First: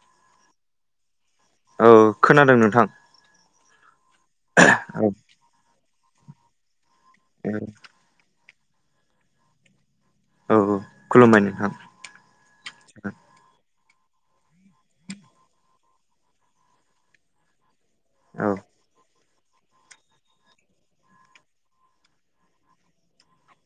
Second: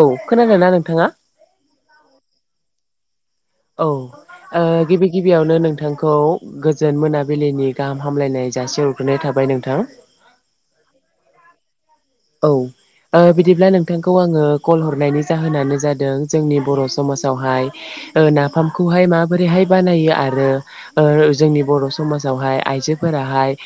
औ खोनादोंना नोंथाङा? औ खोनादों नोंथां। औ ओ औ गिबि गिबियावनो नोंथांखौ गोजोन औ मोनाबिलिनि गाहाम हामलायनाय जासि हरग्रोनाय थाबाय नोंथां। औ औ खुलुमबाय नोंथां औ ओ बिदिब्ला नोंथांखौ आङो कल हरनायनि जाहोनानो जादों जोंनि बर' समाजावहाय औ नाफामखौहाय माबोरैहाय बानायो आरो जोंनि बर' समाजावहाय आइजोफोराहाय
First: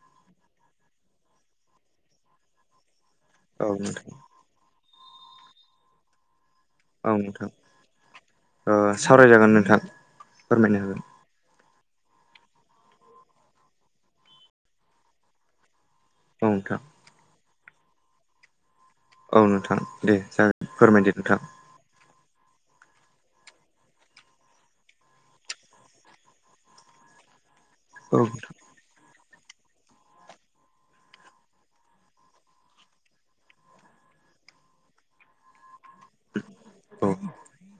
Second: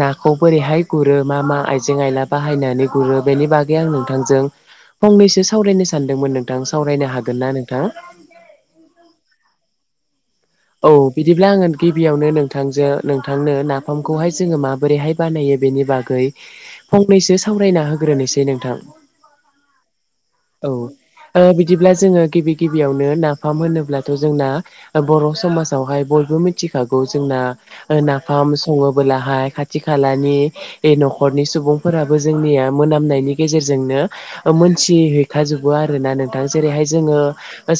नाखौ बोरैहाय गुरो मा मा आइजें आयला बाहायनानै गुरो बेनि औ बागै आं नोंथां नोंथांजों फंनैसो सावरायनो सानदोंमोन नों नोंथां सावरायनो हागोन ना नोंथां ओ सावरायजागोन नोंथां फोरमायनो औ हागोन बिदिब्ला आङो गिबियावनो नोंथांजों नोंथांनो नाफामखौहाय जोङो माबोरैहाय बानायो बेनि बागै [unintelligible] फंनैसो सावरायना होग्रोनोसै नोंथां औ नोंथां दे औ जागोन फोरमायदो नोंथां ओ बिदिब्ला जोङो गिबि गिबियावनो नाफाम होनोब्लाथ' जोंना बर' समावहाय बयबो मिथिखौ जोंना औ नाफाम सङोबोलाहाय खाथि खालानि बे न'खरनि सुबुंफोराबो जोंनिया मोनामनायनि गेजेरजोंनो मोनथि हैखाजोबो आर ना नोंथां जेरैहाय जोङो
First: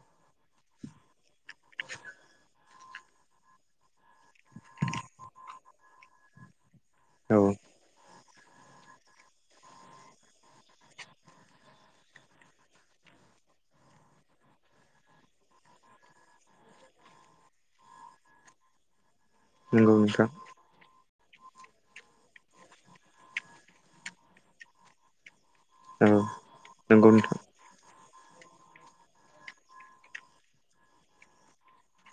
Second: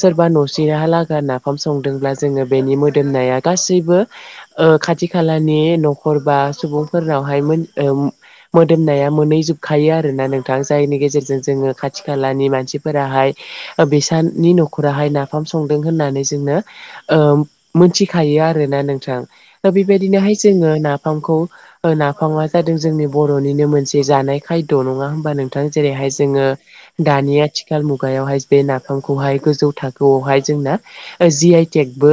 सोरबा न'से हालागै नाफाम संदोंब्ला ज जोङो बेनि मोदोमनाया गासैबो ओ खाथि खालानि न'खर बा सुबुं औ फोरनावहाय मोदोमनाया मोनहै जोबखायो आरोना नोंथां जायनि गेजेरजों जोङो खाथि खालानि मानसिफोराहाय बिसानि न'खराहाय नाफाम संदों होननानै जोंनो ओ मोनथिखायो आरोना नोंथां दा नंगौ नोंथां बेबायदिनोहाय जोङो नाफामखौ नाफामया जादों जोंनि बर'निनो मोनसे जानाय खायद' नङा होनबा नों थां औ जेरैहाय जोङो नंगौ नोंथां दानि औ आथि खाल मुगायावहाय बे नाफामखौहाय गोजौ थाखोआवहाय जोंना जि आइ टेकबो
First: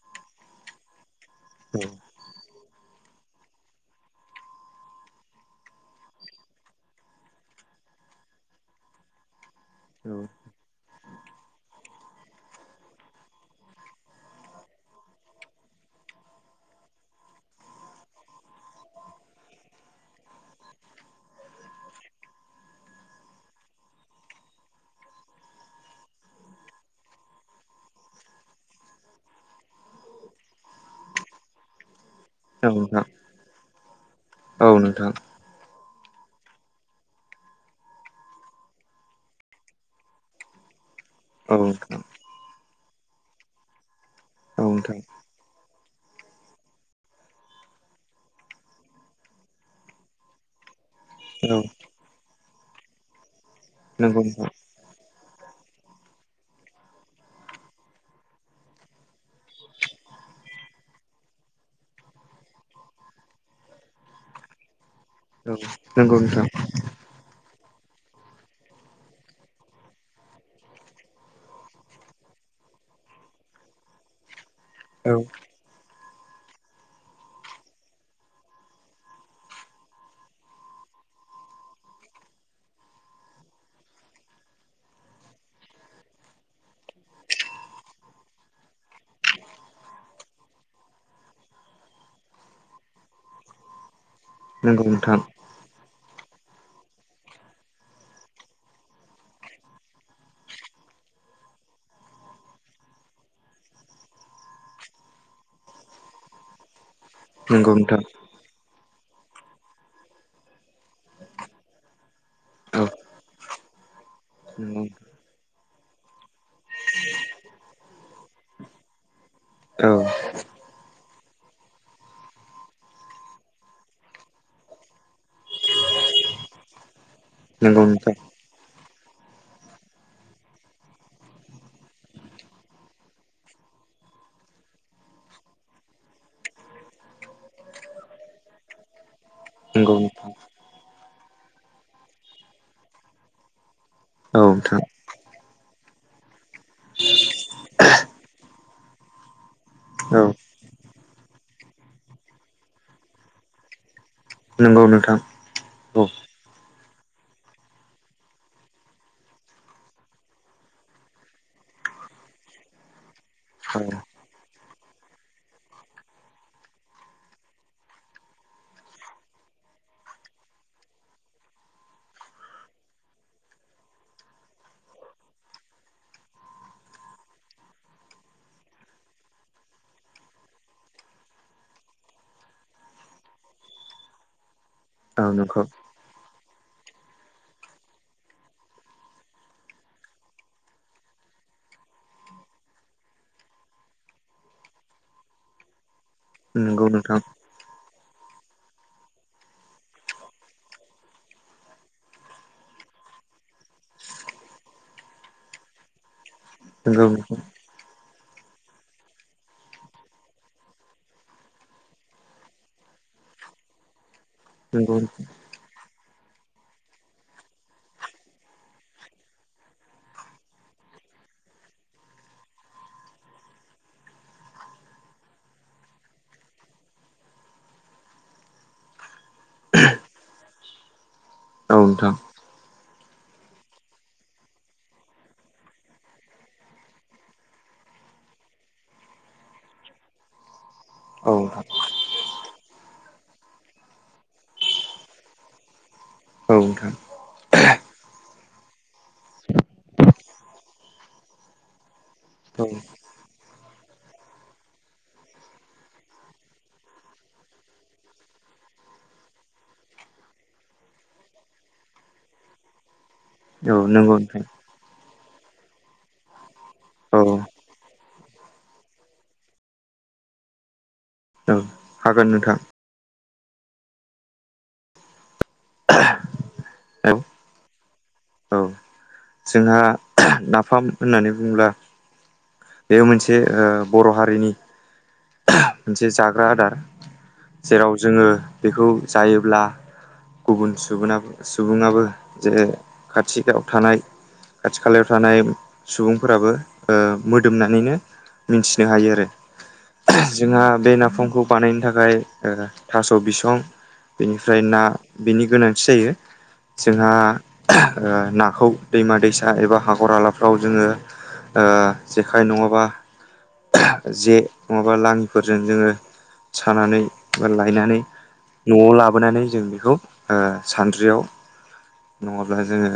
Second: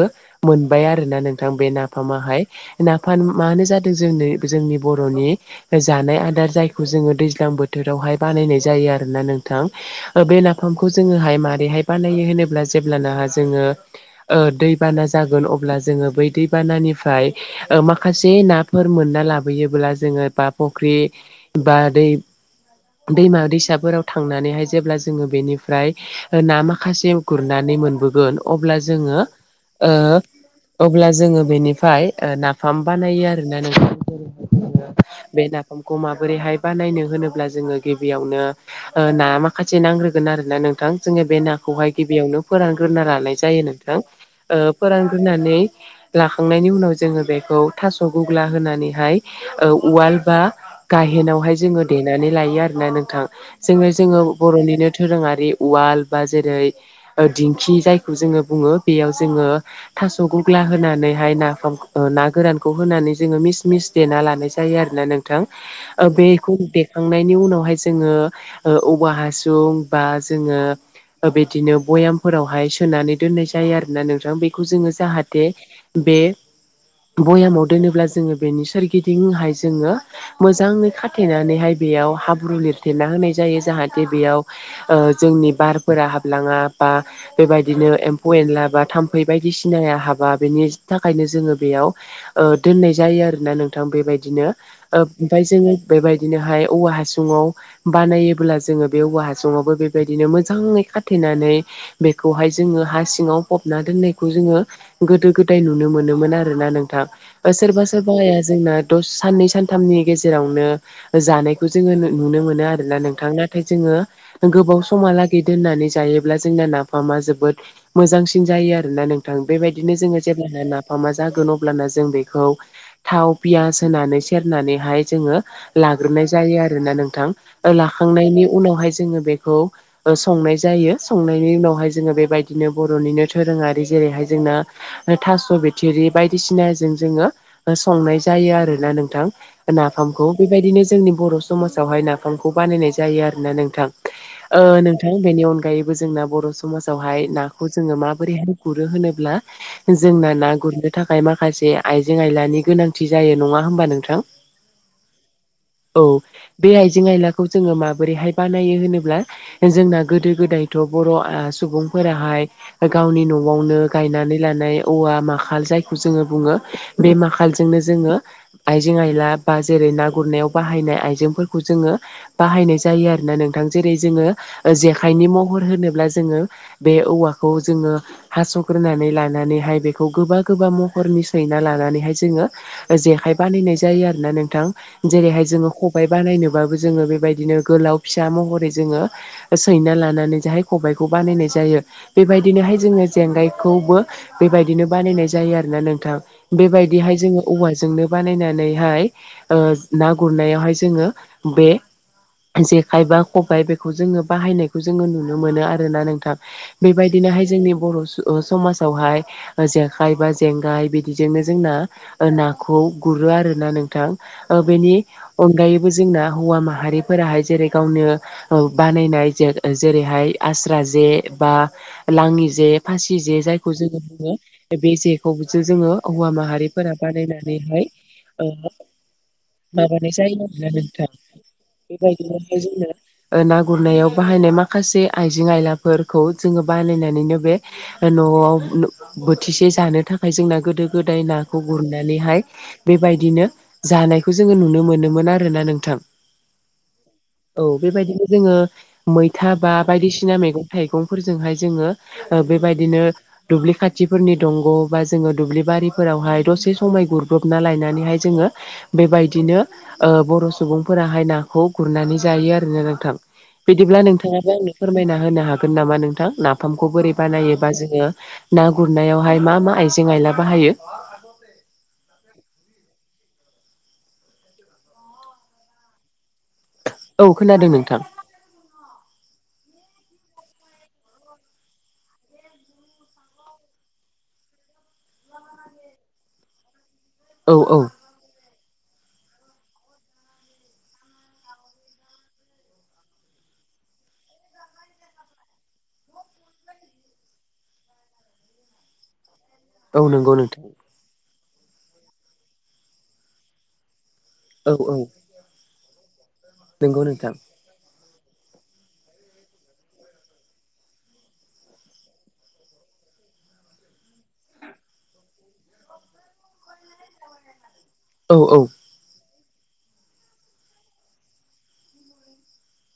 मोनबाय आरोना नोंथां बे नाफामाहाय नाफान मानो जादों जोंनो जोंनि बर'नि जानाय आदार जायखौ जोङो दैज्लां बोथोरावहाय बानायनाय जायो आरो ना नों था औ बे नाफामखौ जोङोहाय माबोरैहाय बानायो होनोब्ला जेब्लानाह जोङो दैबाना जागोन अब्ला जोङो बै दैबानानिफ्राय माखासे नाफोर मोनना लाबोयोब्ला जोङो बा फुख्रि बा दै दैमा दैसाफोराव थांनानैहाय जेब्ला जोङो बेनिफ्राय ना माखासे गुरनानै मोनबोगोन अब्ला जोङो ओ अब्ला जोङो बेनिफ्राय औ नाफाम नोंथां बानायो आरोना नोंथां [unintelligible] खौ माबोरैहाय बानायनो होनोब्ला जोङो गिबियावनो ना माखासे नांग्रोगोन आरो ना नों नोंथां जोङो बे औ नाखौहाय नोंथां गिबियावनो फोरानग्रोना लानाय जायो नोंथां औ नोंथां फोर् ननानैै। [inaudible] लाखांनायनि उनाव जोङो बेखौ थास' गुग्ला होनानैहाय उवाल बा औ गाहेनावहाय जोङो देनानै लायो आरोना नोंथां जों जोङो नंगौ नोंथां बर'निनो दोरोङारि उवाल बा जेरै दिंखि जायखौ जोङो बुङो बेयाव जोङो थास' गग्ला होनानैहाय नाफाम ना गोरानखौ होनानै जोङो मिस मिस देना लानाय जायो आरोना नों औ नंगौ नोंथां बेखौ खांनायनि उनावहाय जोङो औवा हासुं बा जोङो बिदिनो भयामफोरावहाय सोनानै दोननाय जायो आरो ना नोंथां बेखौ जोङो औ जाहाथे बे भयामाव दोनोब्ला जोङो बेनि सोरगिदिंहाय जोङो मोजाङै खाथेनानैहाय बेयाव हाब्रु लिरथेरना होनाय जायो जाहाथे बेयाव ओ जोंनि बारफोरा हाबलाङा बा बेबायदिनो एनला बा थाम्फै बायदिसिनाया हाबा बेनि थाखायनो जोङो बेयाव ओ दोननाय जायो आरो ना नोंथां बेबायदिनो नंगौ ओ नोंथां ओमफ्राय जोङो बेबायदिनोहाय औवा हासुङाव बानायोबब्ला जोङो बे औवा हासङावबो बेबायदिनो मोजाङै खाथेनानै बेखौहाय जोङो हासिं ङाव फबना दोननायखौ जोङो गोदो गोदाय नुनो मोनोमोन आरोना नोंथां। नंगौ सोरबा नोंथां सोरबा हाया जोंना द साननै सानथामनि गेजेरावनो जानायखौ जोङो नुनो मोनो। औ आरोना नोंथां नाथाय जोङो गोबाव समहालागै दोनानै जा योब्ला जों नाफा जोबो मोजांसिन जायो आरोना नोंथां औ बेबायदिनो जों जेब्ला मा मा जागोन अब्लानो जों बेखौ थाव पियास होनानै सेरनानैहाय जोङो लाग्रोनाय जायो आरोना नोंथां नंगौ नोंथां लाखांनायनि उनावहाय जोङो बे खौ ओसनाय जायो सनायनि उनाव जो बेबाय दिनो बर'निनो दोरोङारि जेरैहाय जोंना। थास' बिथरि बायदिसिनाजों जोङो संनाय जायो आरोना नोंथां। नंगौ नाफामखौ नोंथां बेबायदिनो जोंनि बर' समाजावहाय नाफामखौ बानायनाय जायो आरो ना नोंथां? ओ नोंथां बेनि अनगायैबो जोंना बर' समाजावहाय नाखौ जोङो माबोरै गुरो होनोब जों औ ना गुरनो थाखाय माखासे आइजें-आयलानि गोनांथि जायो नङा होमबा नोंथां। नंगौ नोंथां औ बे आइजें-आयलाखौ जोङो माबोरैहाय बानायो होनोब्ला जोंना गोदो गोदायथ' बर' सुबुंफोराहाय गावनि न'आवनो गायनानै लानाय औवा माखाल जायखौ जोङो बुङो बे माखालजोंनो जोङो। आइजें-आयला बा जेरै ना गुरनायाव बाहायनाय आइजेंफोरखौ जोङो बाहायनाय जायो आरोना नोंथां जेरै जोङो जेखाइनि महर होनोब्ला जोङो बे औवाखौ जोङो हास'ग्रोनानै लानानैहाय बेखौ गोबा गोबा महरनि सैना लानानैहाय जोङो जेखाय बानायनाय जायो आरोना नोंथां औ जेरैहाय नंगौ जोङो ख बाय बानायनोबाबो जोङो बेबायदिनो गोलाव फिसा महरै जोङो सैना लानानै जाहाय खबाइखौ बानायनाय जायो। बेबायदिनोहाय जोङो जेंगायखौबो बेबायदिनो बानायनाय जायो आरोना नोंथां। नंगौ बेबायदिहाय नोंथां जोङो औवाजोंनो बानायनानैहाय ओ ना गुरनायावहाय जोङो बे जेखायबा खबाइ बे खौ जों बाहायनायखौ जोङो नुनो मोनो आरोना नोंथां नंगौ नोंथां बेबायदिनोहाय जोंनि बर' ओ समाजावहाय जेखाइ बा जेंगाय बिदिजोंनो जोंना नाखौ गुरो आरो ना नोंथां बेनि नंगौ अनगायैबो जोंना हौवा माहारिफोराहाय जेरै गावनो ओ बानायनाय जे-जेरैहाय आस्रा जे बा लाङि जे फासि जे जायखौ जोङो बुङो। बे जेखौसो जोङो हौवा माहारिफोरा बानायनानैहाय ओ माबानाय जायो आरोना नोंथां औ नोंथां बेबायदिनो जोंना ओ ना गुरनायाव बाहायनाय माखासे आइजें आयलाफोरखौ जोङो बानायायनानैनो बे न'आव बोथिसे जानो थाखाय जोंना गोदो गोदाय औ नाखौ गुरनो नानैहाय बेबायदिनो जानायखौ जोङो नुनो मोनोमोन आरोना नोंथां औ नोंथां औ बेबायदिनो जोङो मैथा बा बायदिसिना मैगं-थाइगंफोरजोंहाय जोङो औ बेबायदिनो। दुब्लि खाथिफोरनि दंग' बा जोङो दुब्लि बारिफोरावहाय दसे समाय गुरब्रबना लायनानैहाय जोङो बेबायदिनो ओ बर' सुबुंफोराहाय नाखौ गुरनानै जायो आरोना नोंथां। नोंथां औ बिदिब्ला नंगौ नोंथां नोंथाङाबो आंनो फोरमायना होनो हागोन नामा नोंथां ना फामखौ बोरै औ बानायोबा जोङो ना गुरनायावहाय मा मा आयजें आयला बाहायो। औ हागोन नोंथां। [unintelligible] औ खोनादों नोंथां। औ जोंहा नाफाम होननानै बुंङोब्ला बेयो मोनसे ओ बर' हारिनि। मोनसे जाग्रा आदार औ औ जेराव जोङो बेखौ जायोब्ला। गुबुन सुबुना सुबुङाबो जे खाथियाव थानाय। खाथि खालायाव थानाय सुबुंफोराबो ओ मोदोमनानैनो मिथिनो हायो आरो। औ नंगौ नोंथां जोंहा बे नाफामखौ बानायनो थाखाय ओ थास' बिसं। बेनिफ्राय औ ना औ बिनि गोनांथि जायो नंगौ जोंहा नोंथां ओ नाखौ दैमा-दैसा एबा हाखर हालाफ्राव जोङो ओ जेखाइ नङाबा जे। नङाबा लाङिफोरजों जोङो सानानै बा लायनानै। औ-औ। न'आव लाबोनानै जों बेखौ ओ सानद्रियाव। नङाब्ला जोङो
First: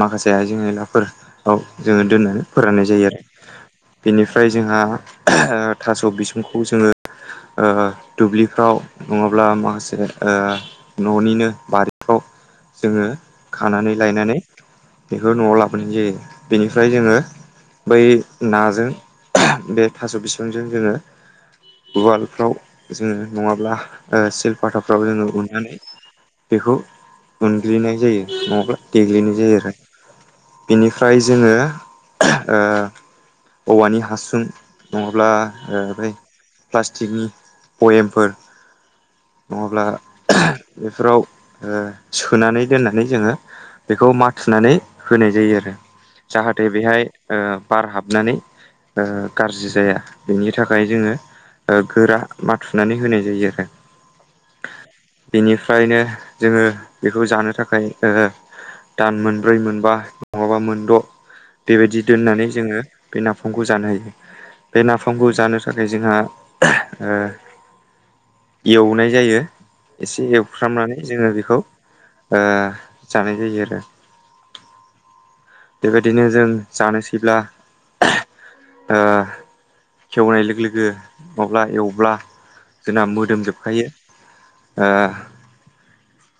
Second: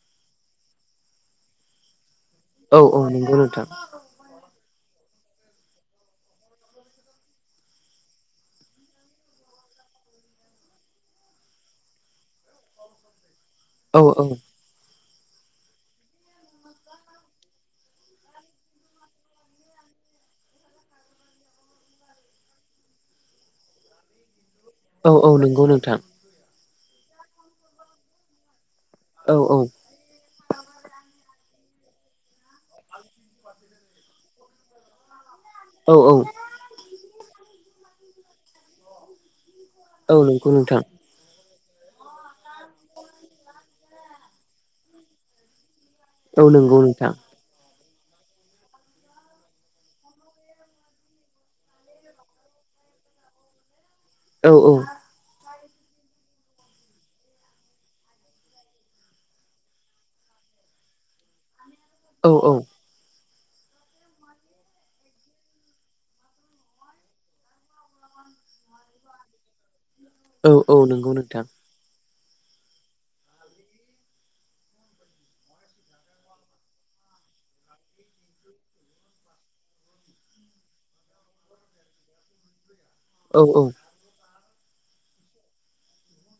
माखासे आइजें आयलाफोराव जोङो दोनो। औ फोराननाय जायो आरो नंगौ नोंथां बेनिफ्राय जोंहा थास' बिसुंखौ जोङो ओ दुब्लिफ्राव नङाब्ला माखासे ओ न'निनो बारिफ्राव जोङो औ खानानै लायनानै। बेखौ न'आव लाबोनाय जायो बेनिफ्राय जोङो बै नाजों बे थास' बिस संजों जोङो उवालफ्राव जोङो नङाब्ला। ओ सिलपाथाफ्राव औ जोङो औ नंगौ उननानै नोंथां बेखौ उनग्लिनाय जायो नङाब्ला औ देग्लिनाय औ जायो आरो। बिनिफ्राय जोङो ओ औवानि हासुं। अब्ला ओ औ बै औ प्लास्टिकनि बयेमफोर नङाब्ला औ नंगौ नोंथां बेफोराव। ओ सोनानै दोननानै जोङो बेखौ माथुनानै होनाय जायो आरो। औ जाहाथे नंगौ बेहाय नोंथां ओ बार हाबनानै ओ गारजि जाया। बिनि थाखाय जोङो ओ गोरा माथुनानै होनाय जायो आरो। औ-औ। बेनिफ्रायनो जोङो बेखौ जानो थाखाय ओ दान मोनब्रै मोनबा नङाबा मोनद'। बेबायदि औ दोननानै औ जोङो बे नाफामखौ जानो हायो बे नाफामखौ जानो थाखाय जोंहा ओ एवनाय जायो एसे औ औ एवफ्रामनानै नंगौ जोङो नोंथां बेखौ ओ जानाय जायो आरो। बेबायदिनो जों जानोसैब्ला ओ खेवनाय लोगो लोगो माब्ला एवब्ला जोंना औ औ मोदोमजोबखायो ओ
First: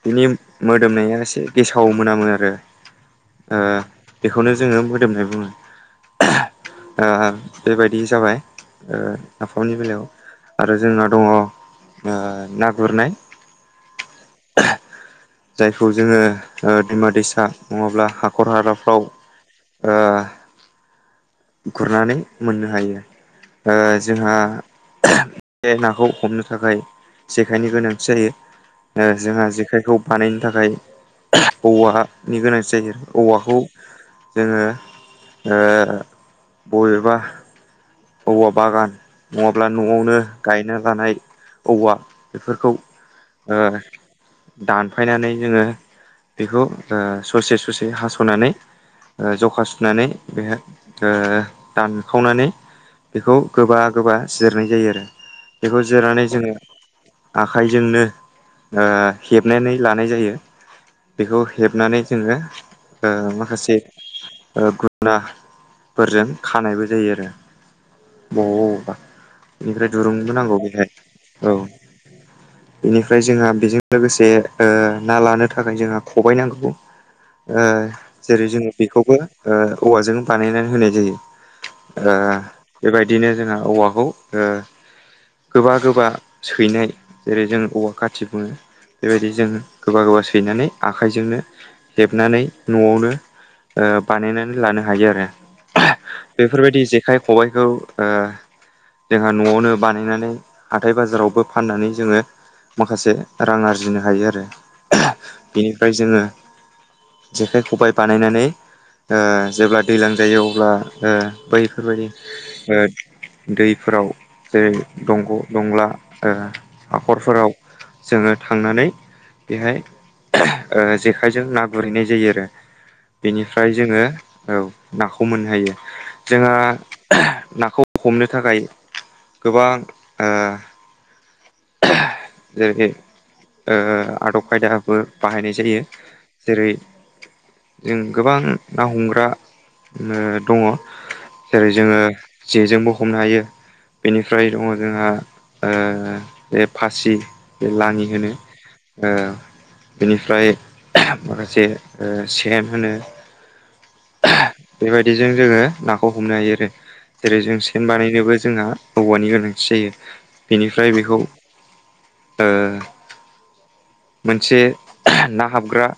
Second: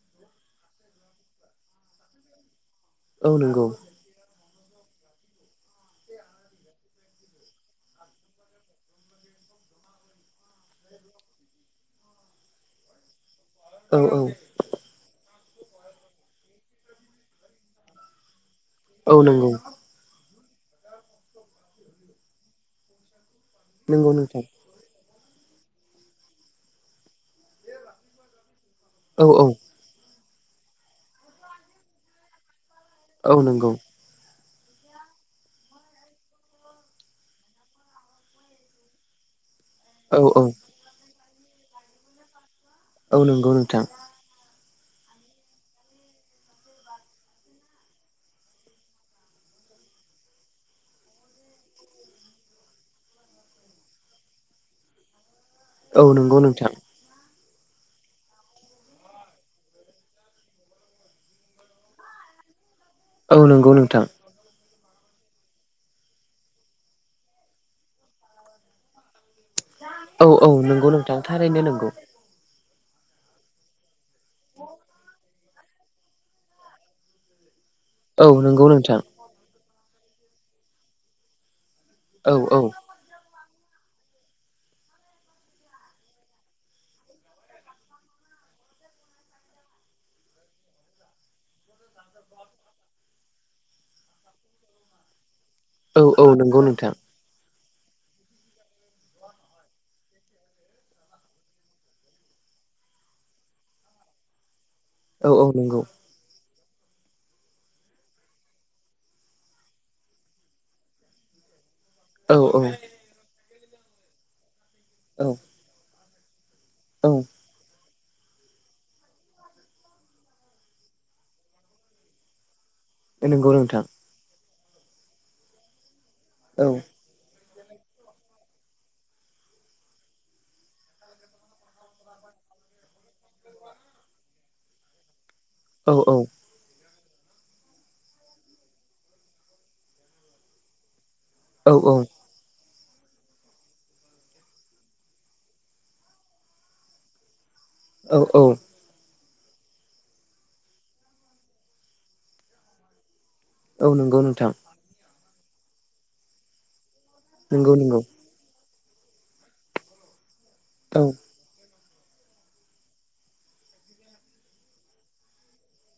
बिनि मो-मोदोमनाया एसे गेसाव मोनामो आरो। औ ओ नंगौ बेखौनो जोङो मोदोमनाय बुङो ओ बेबाय बि जाबाय ओ नाफामनि बेलायाव आरो जोंना दङ ओ ना गुरनाय। औ-औ। जायखौ जोङो ओ दैमा-दैसा नङाब्ला हाखर हाला औ नंगौ। ओ गुरनानै मोननो हायो ओ नंगौ जोंहा नोंथां बे नाखौ हमनो थाखाय जेखाइनि गोनांथि जायो। ओ औ औ जोंहा जेखायखौ बानायनो थाखाय औवानि गोनांथि जायो आरो औ औवाखौ नंगौ जोङो ओ बबेबा औवा बागान नङाब्ला न'आवनो औ औ गायना लानाय औवा बेफोरखौ औ नंगौ ओ नोंथां दानफायनानै जोङो बेखौ ओ ससे ससे हास'नानै ओ जखा सुनानै बेहा ओ दानखावनानै बेखौ गोबा गोबा जिरनाय जायो आरो। बेखौ औ जेरनानै नंगौ जोङो नोंथां आखाइजोंनो हेबनानै ओ लानाय जायो। बेखौ हेबनानै जोङो ओ औ नंगौ माखासे नोंथां ओ गुना फोरजों खानायबो जायो आरो बबाव बबावबा। बेनिफ्राय औ दुरुंबो औ नांगौ नंगौ नोंथां बेहाय औ थारैनो नंगौ बेनिफ्राय जोंहा बेजों लोगोसे ओ ना लानो थाखाय जोंहा खबाय नांगौ ओ औ जेरै नंगौ जोङो नोंथां बेखौबो ओ औवाजों बानायनानै होनाय जायो ओ औ औ बेबायदि दिनो जोङो औवाखौ ओ गोबा गोबा सैनाय जेरै जों औवा खाथि बुङो बेबायदि जों गोबा गोबा सैनानै आखाइजोंनो हेबनानै न'आवनो ओ बानायनानै लानो हायो आरो औ औ नंगौ बेफोरबायदि नोंथां जेखाइ खबाइखौ ओ जोंहा न'आवनो बानायनानै हाथाय बाजारावबो फाननानै जोङो माखासे रां आरजिनो हायो आरो औ औ नंगौ बेनिफ्राय जोङो जेखाइ खबबाय बानायनानै ओ जेब्ला दैज्लां जायो अ अब्ला ओ बैफोरबायदि औ ओ दैफोराव जेरै दंग' औ दंला ओ हाखरफोराव जोङो थांनानै बेहाय ओ जेखाइजों ना गुरहैनाय जायो आरो औ नंगौ बेनिफ्राय नोंथां जोङो औ नाखौ मोननो हायो जोंहा औ नाखौ हमनो थाखाय गोबां ओ जेरै ओ आदब खायदााबो बाहायनाय जायो औ जेरै जों गोबां ना हमग्रा दङ' जेरै जोङो औ जेजोंबो हमनो हायो बेनिफ्राय दङ' जोंहा ओ बे फासि बे लाङि औ होनो औ ओ बेनिफ्राय माखासे ओ सेन होनो। औ नंगौ नोंथां बेबायदिजों जोङो नाखौ हमनो हायो आरो जेरै जों नंगौ सेन नंगौ बानायनोबो जोंहा औवानि गोनांथि जायो बेनिफ्राय औ बेखौ। मोनसे ना ओ हाबग्रा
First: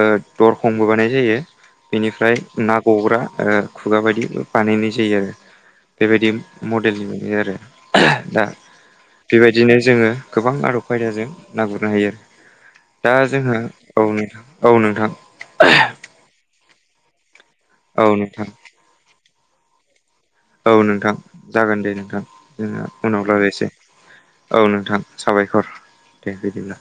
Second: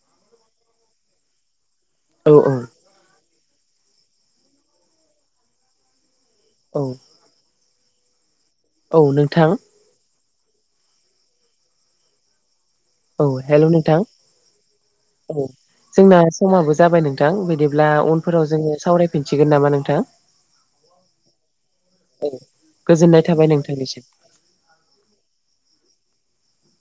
दरखंबो बानाय जायो। औ बेनिफ्राय औ ना गग्रा खुगा बायदि बानायनाय जायो आरो बेबायदि औ मडेलनि मोन आरो दा। औ नोंथाङा नो जोङो गोबां आदब खायदाजों नागुरनो हायो दा औ जोंहा हेल' औ नोंथां औ नोंथां। औ जोंना समाबो जाबाय नोंथां बिदिब्ला औ नोंथां औ उनफोराव नोंथां जोङो सावरायफिनसिगोन नामा नोंथां? औ नोंथां जागोन दे नोंथां औ जोङो गोजोननाय उनाव थाबाय लारायसै। नोंथांनिसिम औ नोंथां साबायखर दे बिदिब्ला।